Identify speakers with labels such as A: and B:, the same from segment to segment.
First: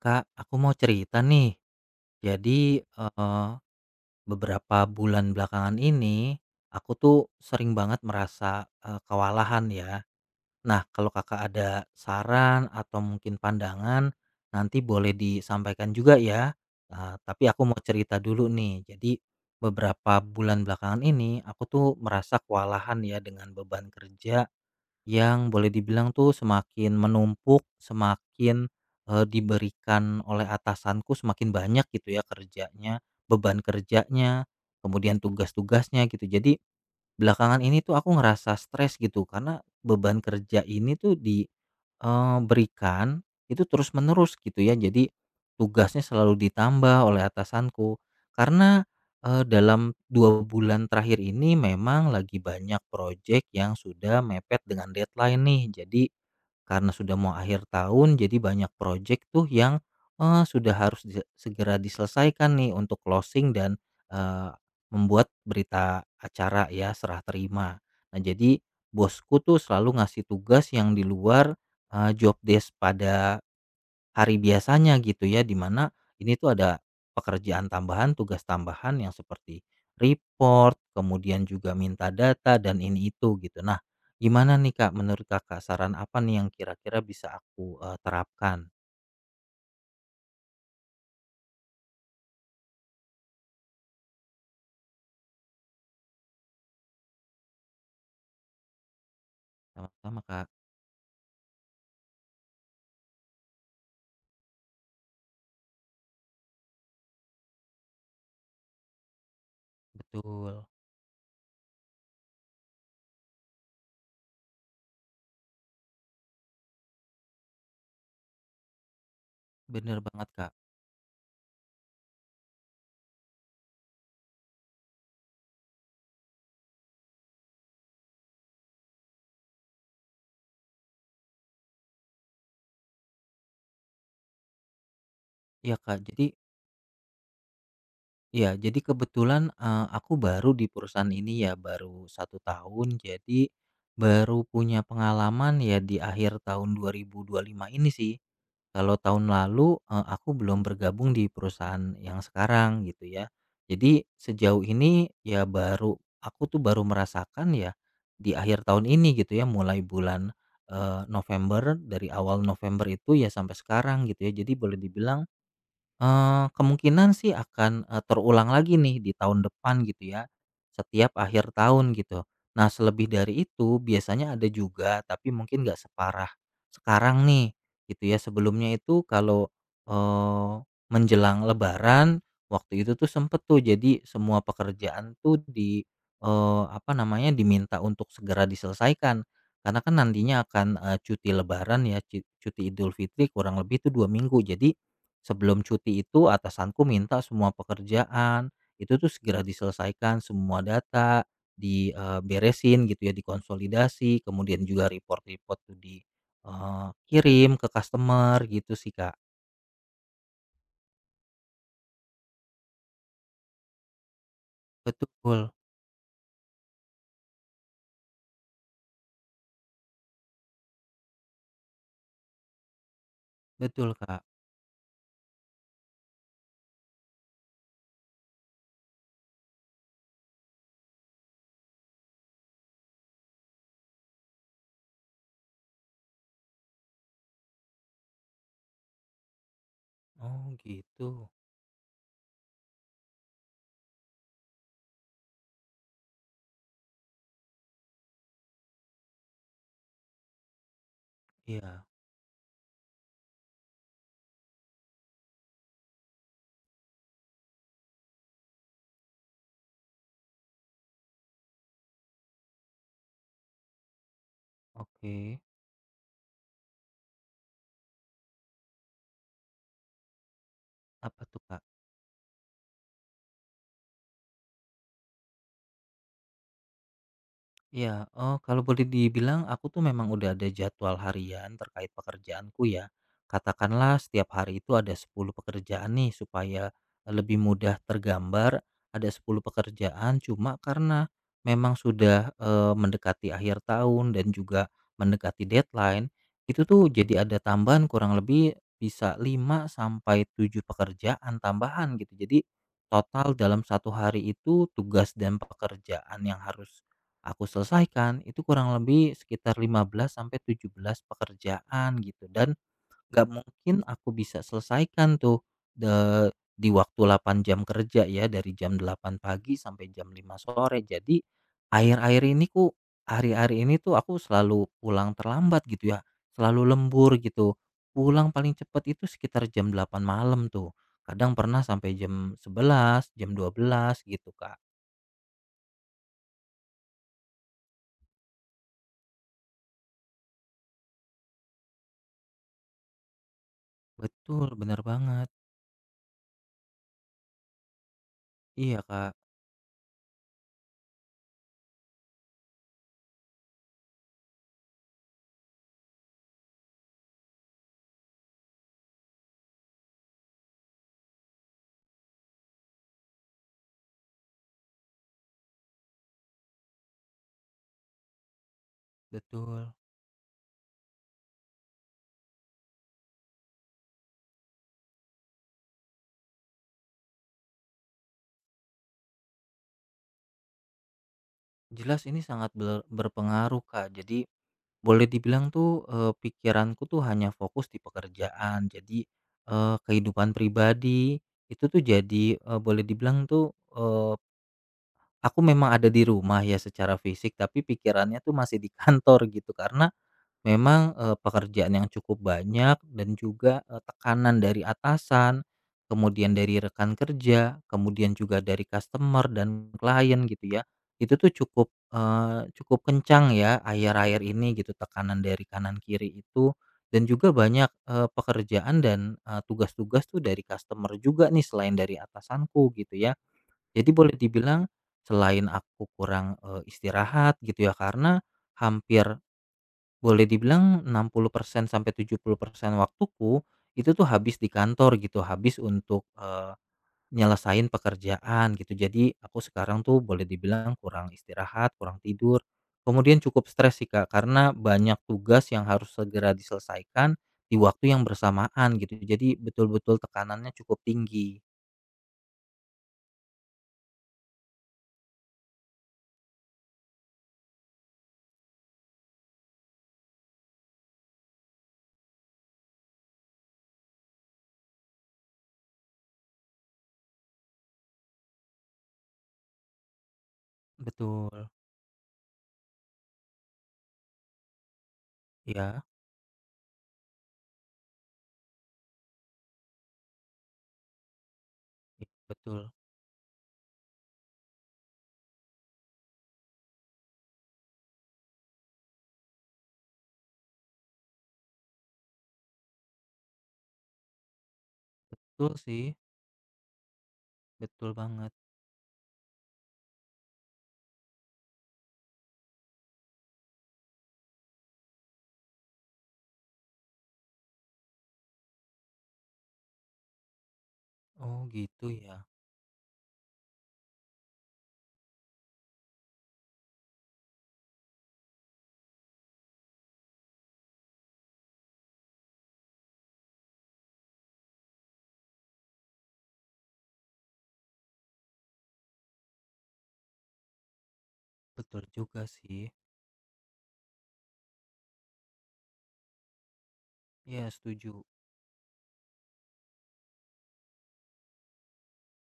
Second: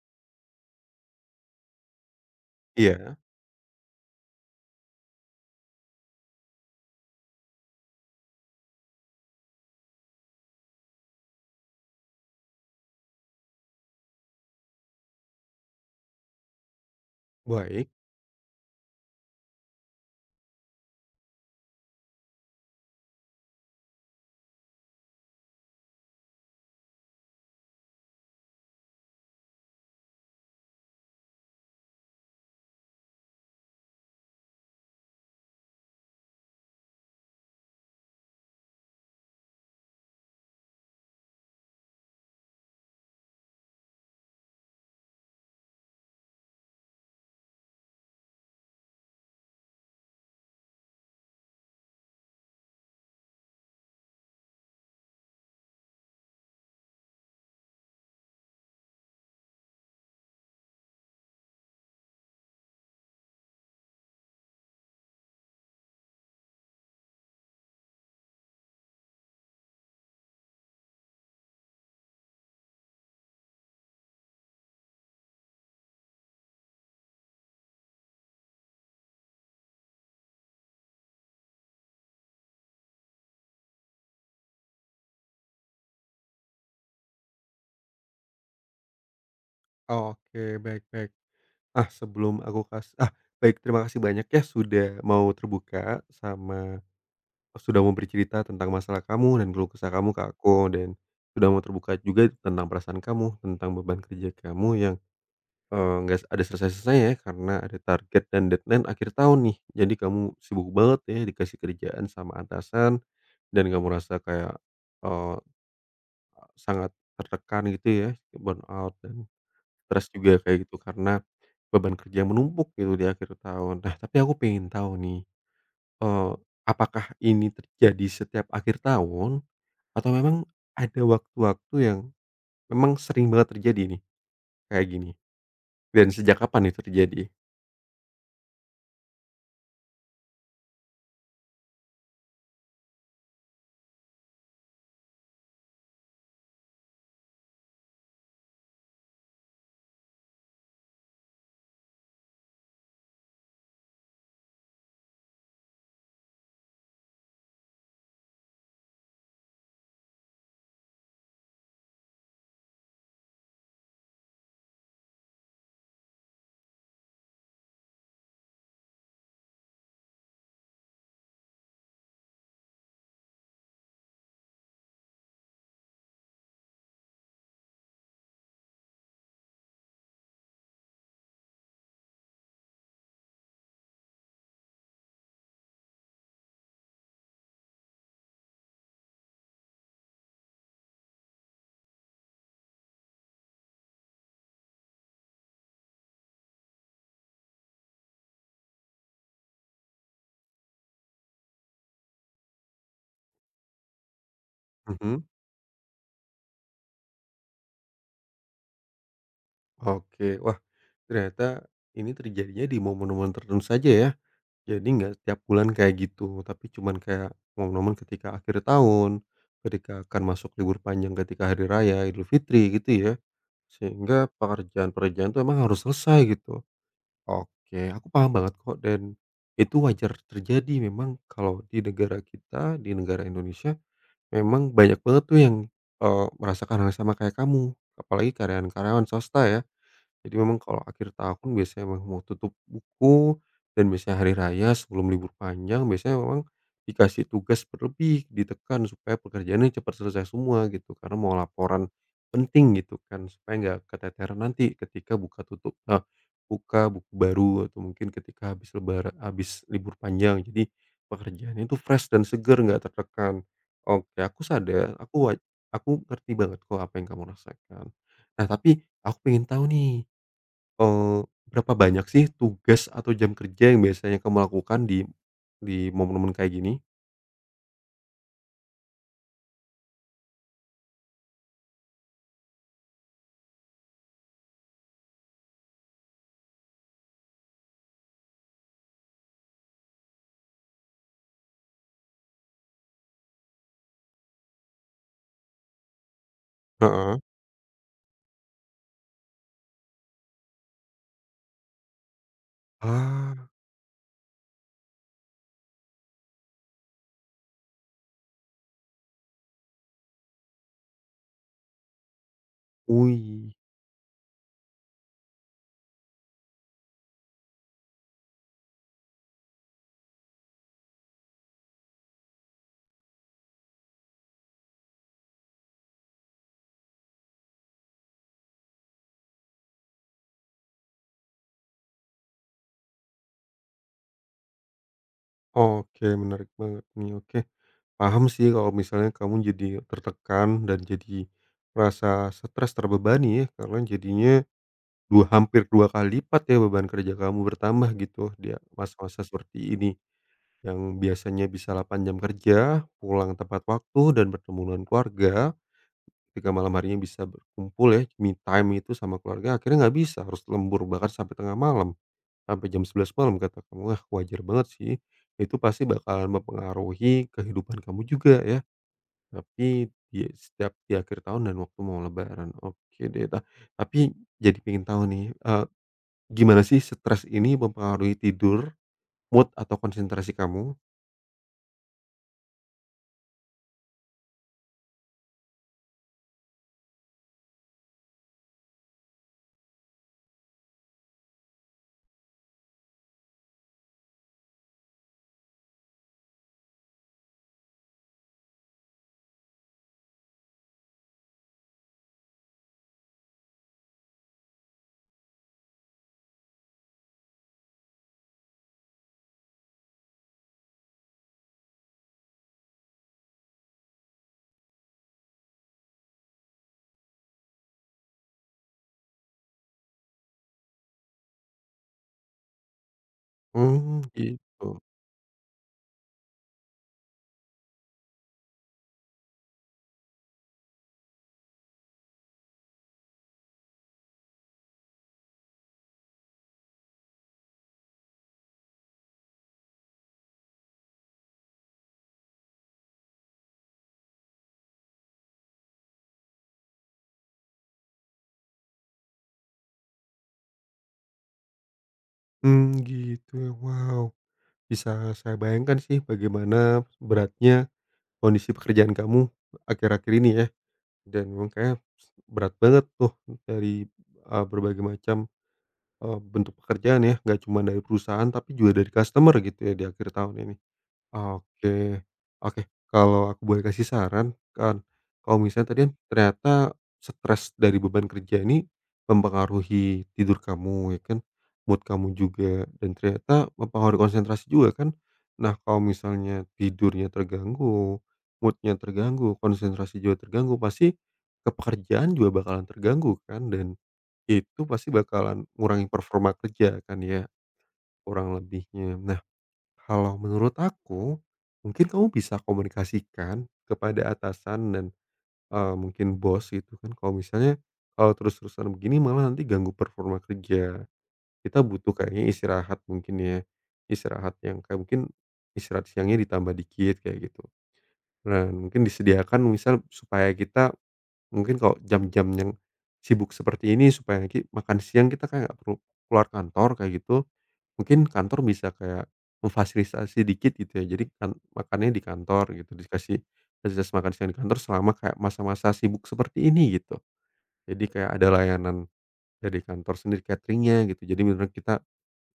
A: Kak, aku mau cerita nih. Jadi,
B: Iya,
A: eee, beberapa bulan belakangan ini, aku tuh sering banget merasa, kewalahan ya. Nah, kalau Kakak ada saran atau mungkin pandangan, nanti boleh disampaikan juga ya. Tapi aku mau
B: baik.
A: cerita dulu nih. Jadi, beberapa bulan belakangan ini, aku tuh merasa kewalahan ya dengan beban kerja yang boleh dibilang tuh semakin menumpuk, semakin diberikan oleh atasanku semakin banyak gitu ya kerjanya, beban kerjanya, kemudian tugas-tugasnya gitu. Jadi belakangan ini tuh aku ngerasa stres gitu karena beban kerja ini tuh diberikan itu terus-menerus gitu ya. Jadi tugasnya selalu ditambah oleh atasanku karena, dalam 2 bulan terakhir ini memang lagi banyak proyek yang sudah mepet dengan deadline nih. Jadi karena sudah mau akhir tahun jadi banyak proyek tuh yang, sudah harus dise segera diselesaikan nih untuk closing dan, eee, membuat berita acara ya serah terima. Nah jadi bosku tuh selalu ngasih tugas yang di luar, job desk pada hari biasanya gitu ya, dimana ini tuh ada pekerjaan tambahan, tugas tambahan yang seperti report, kemudian juga minta data dan ini itu gitu. Nah, gimana nih Kak, menurut Kakak saran apa nih yang kira-kira bisa aku terapkan?
B: Oke, baik baik. Ah, sebelum aku kas ah, baik, terima kasih banyak ya sudah mau terbuka, sudah mau bercerita tentang masalah kamu dan keluh kesah kamu
A: Sama-sama
B: ke
A: Kak,
B: aku, dan sudah mau terbuka juga tentang perasaan kamu, tentang beban kerja kamu yang, nggak ada selesai-selesainya ya, karena ada target dan deadline akhir tahun nih. Jadi kamu
A: betul,
B: sibuk banget ya, dikasih kerjaan sama atasan, dan kamu rasa kayak, eee, sangat tertekan gitu ya, burnout dan
A: bener
B: stres
A: banget
B: juga
A: Kak.
B: kayak gitu karena beban kerja yang menumpuk gitu di akhir tahun. Nah, tapi aku pengen tahu nih, eee, apakah ini terjadi setiap akhir tahun atau memang ada waktu-waktu yang memang sering banget terjadi nih kayak gini?
A: Iya Kak,
B: Dan
A: jadi
B: sejak kapan itu terjadi?
A: ya jadi kebetulan aku baru di perusahaan ini ya baru 1 tahun, jadi baru punya pengalaman ya di akhir tahun 2025 ini sih. Kalau tahun lalu, aku belum bergabung di perusahaan yang sekarang gitu ya. Jadi sejauh ini ya baru aku tuh baru merasakan ya di akhir tahun ini gitu ya, mulai bulan, November, dari awal November itu ya sampai sekarang gitu ya. Jadi boleh dibilang kemungkinan sih akan, terulang lagi nih di tahun depan gitu ya, setiap akhir tahun gitu. Nah selebih dari itu biasanya ada juga tapi mungkin nggak separah sekarang nih gitu ya. Sebelumnya itu kalau, eee, menjelang lebaran waktu itu tuh sempet tuh jadi semua pekerjaan tuh di, apa namanya, diminta untuk segera diselesaikan. Karena kan nantinya akan, cuti lebaran ya, cuti Idul Fitri kurang lebih itu 2 minggu. Jadi sebelum cuti itu atasanku minta semua pekerjaan itu tuh segera diselesaikan, semua data diberesin gitu ya, dikonsolidasi, kemudian juga
B: Mhm,
A: report-report tuh dikirim ke customer gitu sih, Kak.
B: oke. Wah, ternyata ini terjadinya di momen-momen tertentu saja ya. Jadi nggak setiap
A: Betul
B: bulan kayak gitu, tapi cuman kayak momen-momen ketika akhir tahun, ketika akan masuk libur panjang, ketika hari raya Idul Fitri gitu ya?
A: betul, Kak.
B: Sehingga pekerjaan-pekerjaan itu emang harus selesai gitu. Oke, aku paham banget kok, dan itu wajar terjadi memang kalau di negara kita, di negara Indonesia memang banyak banget tuh yang, merasakan hal yang sama kayak kamu, apalagi karyawan-karyawan swasta ya. Jadi
A: Oh
B: memang kalau
A: gitu.
B: akhir tahun biasanya memang mau tutup buku, dan biasanya hari raya sebelum libur panjang biasanya memang dikasih tugas berlebih, ditekan supaya pekerjaannya cepat selesai semua gitu, karena mau
A: Iya,
B: laporan penting gitu kan, supaya nggak keteteran nanti ketika buka tutup buka buku baru atau mungkin ketika habis lebara habis libur panjang. Jadi pekerjaannya itu fresh dan seger, nggak tertekan. Oke, aku sadar,
A: oke.
B: aku ngerti banget kok apa yang kamu rasakan. Nah, tapi aku pengen tahu nih,
A: Apa tuh, Kak?
B: berapa banyak sih tugas atau jam kerja yang biasanya kamu lakukan di momen-momen kayak gini?
A: Iya, oh kalau boleh dibilang aku tuh memang udah ada jadwal harian terkait pekerjaanku ya. Katakanlah setiap hari itu ada 10 pekerjaan nih supaya lebih mudah tergambar ada 10 pekerjaan cuma karena memang sudah mendekati akhir tahun dan juga mendekati deadline, itu tuh
B: Heeh.
A: jadi ada tambahan kurang lebih bisa 5 sampai 7 pekerjaan tambahan gitu. Jadi total
B: Ah.
A: dalam satu hari itu tugas dan pekerjaan yang harus aku selesaikan itu kurang lebih sekitar 15 sampai 17 pekerjaan gitu dan nggak
B: Wih.
A: mungkin aku bisa selesaikan tuh di waktu 8 jam kerja ya dari jam 8 pagi sampai jam 5 sore. Jadi akhir-akhir ini ku hari-hari ini tuh aku selalu pulang terlambat gitu ya. Selalu lembur gitu. Pulang paling cepat itu sekitar jam 8 malam tuh. Kadang pernah sampai jam 11 jam 12 gitu, Kak.
B: Oke, menarik banget nih, oke. Paham sih kalau misalnya kamu jadi tertekan dan jadi merasa stres, terbebani ya, karena jadinya
A: Betul, benar
B: dua
A: banget.
B: hampir 2 kali lipat ya beban kerja kamu bertambah gitu di
A: Iya, Kak.
B: masa-masa seperti ini, yang biasanya bisa 8 jam kerja, pulang tepat waktu, dan bertemu dengan keluarga ketika malam harinya bisa berkumpul ya, me time itu sama keluarga, akhirnya nggak bisa, harus lembur bahkan sampai tengah malam, sampai jam 11 malam kata kamu. Wah, wajar banget sih, itu pasti bakalan mempengaruhi kehidupan kamu juga ya,
A: Betul.
B: tapi di akhir tahun dan waktu mau lebaran. Oke deh. Nah, tapi jadi pengen tahu nih, gimana sih stres ini mempengaruhi tidur, mood, atau konsentrasi kamu?
A: Jelas ini sangat berpengaruh, Kak. Jadi boleh dibilang tuh pikiranku tuh hanya fokus di pekerjaan. Jadi kehidupan pribadi itu tuh jadi boleh dibilang tuh aku memang ada di rumah ya secara fisik, tapi pikirannya tuh masih di kantor gitu karena memang, pekerjaan yang cukup banyak dan juga, tekanan dari atasan, kemudian dari rekan kerja, kemudian juga dari customer dan klien gitu ya, itu tuh cukup, cukup kencang ya akhir-akhir ini gitu tekanan dari kanan kiri itu dan juga banyak, pekerjaan dan, tugas-tugas tuh dari customer juga nih selain dari atasanku gitu ya. Jadi
B: Hmm,
A: boleh dibilang
B: gitu.
A: selain aku kurang, istirahat gitu ya karena hampir boleh dibilang 60% sampai 70% waktuku, itu tuh habis di kantor gitu, habis untuk, nyelesain pekerjaan gitu. Jadi aku sekarang tuh boleh dibilang kurang istirahat, kurang tidur, kemudian cukup stres sih, Kak, karena banyak tugas yang harus segera diselesaikan di waktu yang bersamaan gitu. Jadi betul-betul tekanannya cukup tinggi.
B: Hmm, gitu. Wow, bisa saya bayangkan sih bagaimana beratnya kondisi pekerjaan kamu akhir-akhir ini ya, dan memang kayak berat banget tuh dari, berbagai macam, bentuk pekerjaan ya, nggak cuma dari perusahaan tapi juga dari customer gitu ya di akhir tahun ini.
A: Betul.
B: Oke. Oke, kalau aku boleh kasih saran kan, kalau misalnya tadi
A: Ya
B: kan ternyata stres dari beban kerja ini mempengaruhi tidur kamu ya kan, mood
A: i
B: kamu juga
A: betul.
B: dan ternyata mempengaruhi konsentrasi juga kan. Nah, kalau misalnya tidurnya terganggu, moodnya terganggu, konsentrasi juga terganggu, pasti kepekerjaan juga bakalan terganggu kan, dan itu pasti bakalan
A: Betul
B: ngurangin
A: sih,
B: performa kerja kan ya,
A: betul
B: kurang
A: banget.
B: lebihnya. Kalau menurut aku, mungkin kamu bisa komunikasikan kepada atasan dan, mungkin bos gitu kan, kalau misalnya kalau terus-terusan begini malah nanti ganggu performa kerja.
A: Oh
B: Kita
A: gitu
B: butuh
A: ya,
B: kayaknya istirahat mungkin ya, istirahat yang kayak mungkin istirahat siangnya ditambah dikit kayak gitu. Dan mungkin disediakan misal supaya kita mungkin kalau jam-jam yang sibuk seperti ini supaya ki makan siang kita kayak nggak perlu keluar kantor kayak gitu, mungkin kantor bisa kayak memfasilitasi dikit gitu ya. Jadi kan
A: betul
B: makannya di
A: juga
B: kantor
A: sih.
B: gitu, dikasih fasilitas makan siang di kantor selama kayak masa-masa sibuk seperti ini gitu.
A: Ya
B: Jadi
A: setuju.
B: kayak ada layanan dari kantor sendiri cateringnya gitu. Jadi beneran kita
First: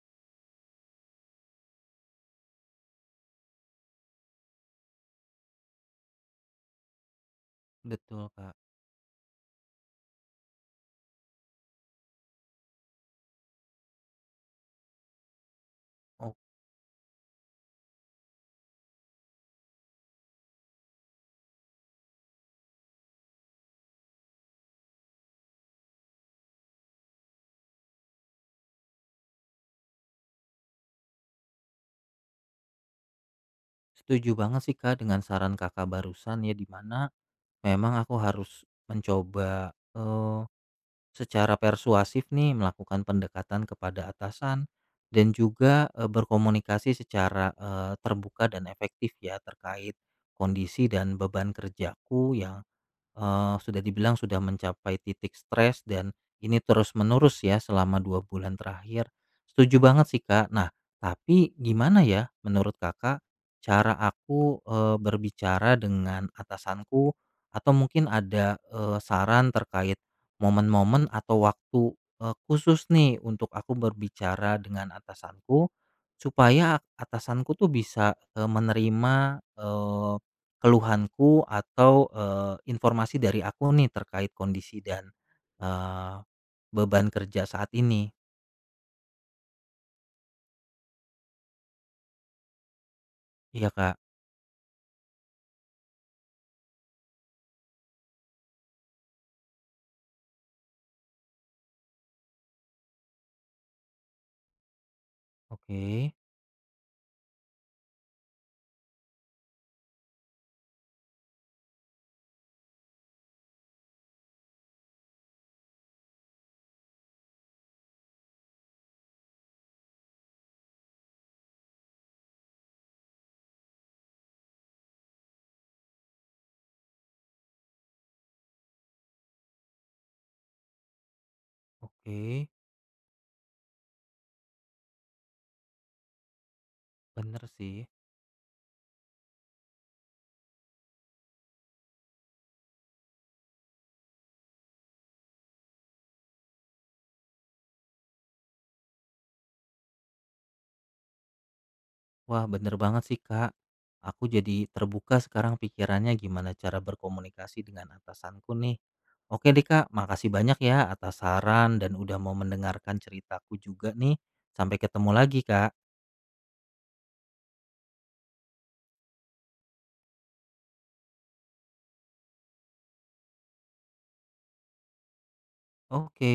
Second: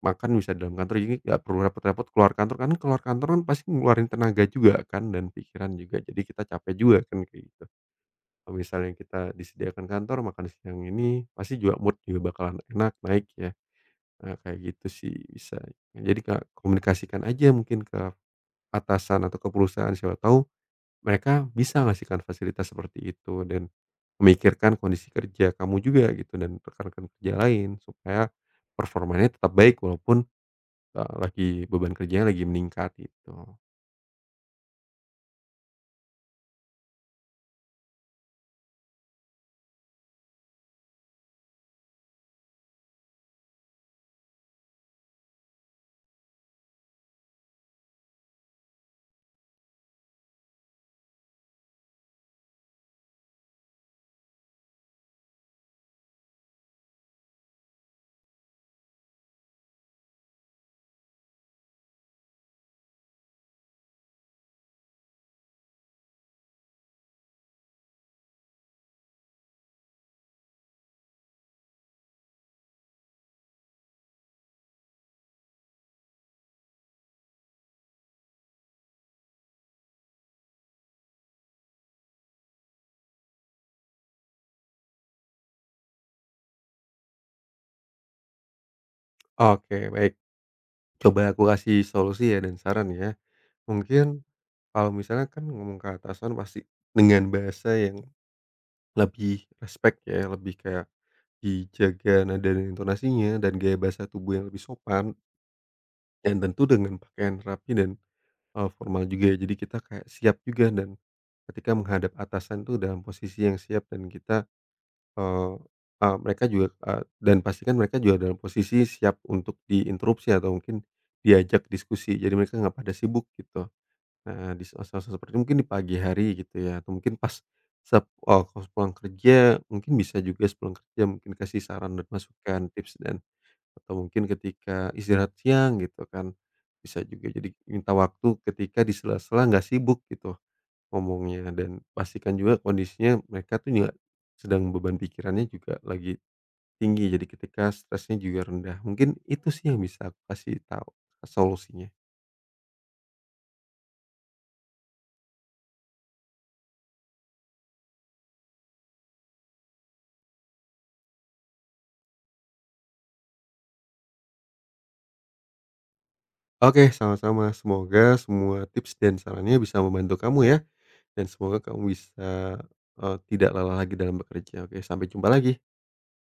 B: makan bisa di dalam kantor, jadi nggak perlu repot-repot keluar kantor kan pasti ngeluarin tenaga juga kan dan pikiran juga, jadi kita capek juga kan kayak gitu.
A: Betul,
B: Kalau
A: Kak.
B: misalnya kita disediakan kantor makan siang ini, pasti juga mood juga bakalan enak naik ya. Nah, kayak gitu sih bisa. Nah, jadi
A: Oh,
B: Kak, komunikasikan aja mungkin ke atasan atau ke perusahaan, siapa tahu mereka bisa ngasihkan fasilitas seperti itu dan memikirkan kondisi kerja kamu juga gitu dan rekan-rekan kerja lain supaya performanya tetap baik walaupun, lagi beban kerjanya lagi meningkat gitu.
A: setuju banget sih, Kak, dengan saran Kakak barusan ya, di mana memang aku harus mencoba, secara persuasif nih melakukan pendekatan kepada atasan dan juga, berkomunikasi secara, terbuka dan efektif ya terkait kondisi dan beban kerjaku yang sudah dibilang sudah mencapai titik stres dan ini terus-menerus ya selama 2 bulan terakhir. Setuju banget sih, Kak. Nah, tapi gimana ya menurut Kakak cara aku, berbicara dengan atasanku atau mungkin ada, saran terkait momen-momen atau waktu, khusus nih untuk aku berbicara dengan atasanku supaya atasanku tuh bisa, menerima, eh, keluhanku atau, informasi dari aku nih terkait kondisi dan, eee, beban kerja saat ini.
B: Oke baik, coba aku kasih solusi ya dan saran ya.
A: Iya, Kak.
B: Mungkin kalau misalnya kan ngomong ke atasan pasti dengan bahasa yang lebih respect ya, lebih kayak dijaga nada dan intonasinya dan gaya bahasa tubuh yang lebih sopan
A: Oke
B: dan tentu dengan pakaian rapi dan, formal juga ya. Jadi kita kayak siap juga dan ketika menghadap atasan tuh dalam posisi yang siap dan kita, eee eee, mereka juga, dan pastikan mereka juga dalam posisi siap untuk diinterupsi atau mungkin diajak diskusi. Jadi mereka nggak pada sibuk gitu. Heeh, di saat-saat seperti mungkin di pagi hari gitu ya atau mungkin pas pulang kerja mungkin bisa juga sepulang kerja mungkin kasih saran dan
A: oke,
B: masukan, tips dan atau mungkin ketika istirahat siang gitu kan. Bisa juga
A: bener
B: jadi
A: sih.
B: minta waktu ketika di sela-sela nggak sibuk gitu ngomongnya, dan pastikan juga kondisinya mereka tuh nggak sedang beban pikirannya juga lagi tinggi, jadi ketika stresnya juga rendah. Mungkin itu sih yang bisa aku kasih tahu solusinya.
A: Wah, bener banget sih, Kak. Aku jadi terbuka sekarang pikirannya gimana cara berkomunikasi dengan atasanku nih. Oke deh, Kak, makasih banyak ya atas saran dan udah mau mendengarkan ceritaku juga nih. Sampai ketemu lagi, Kak.
B: Oke, sama-sama. Semoga semua tips dan sarannya bisa membantu kamu ya, dan semoga kamu bisa, tidak lelah lagi dalam bekerja. Oke, sampai jumpa lagi.
A: Oke.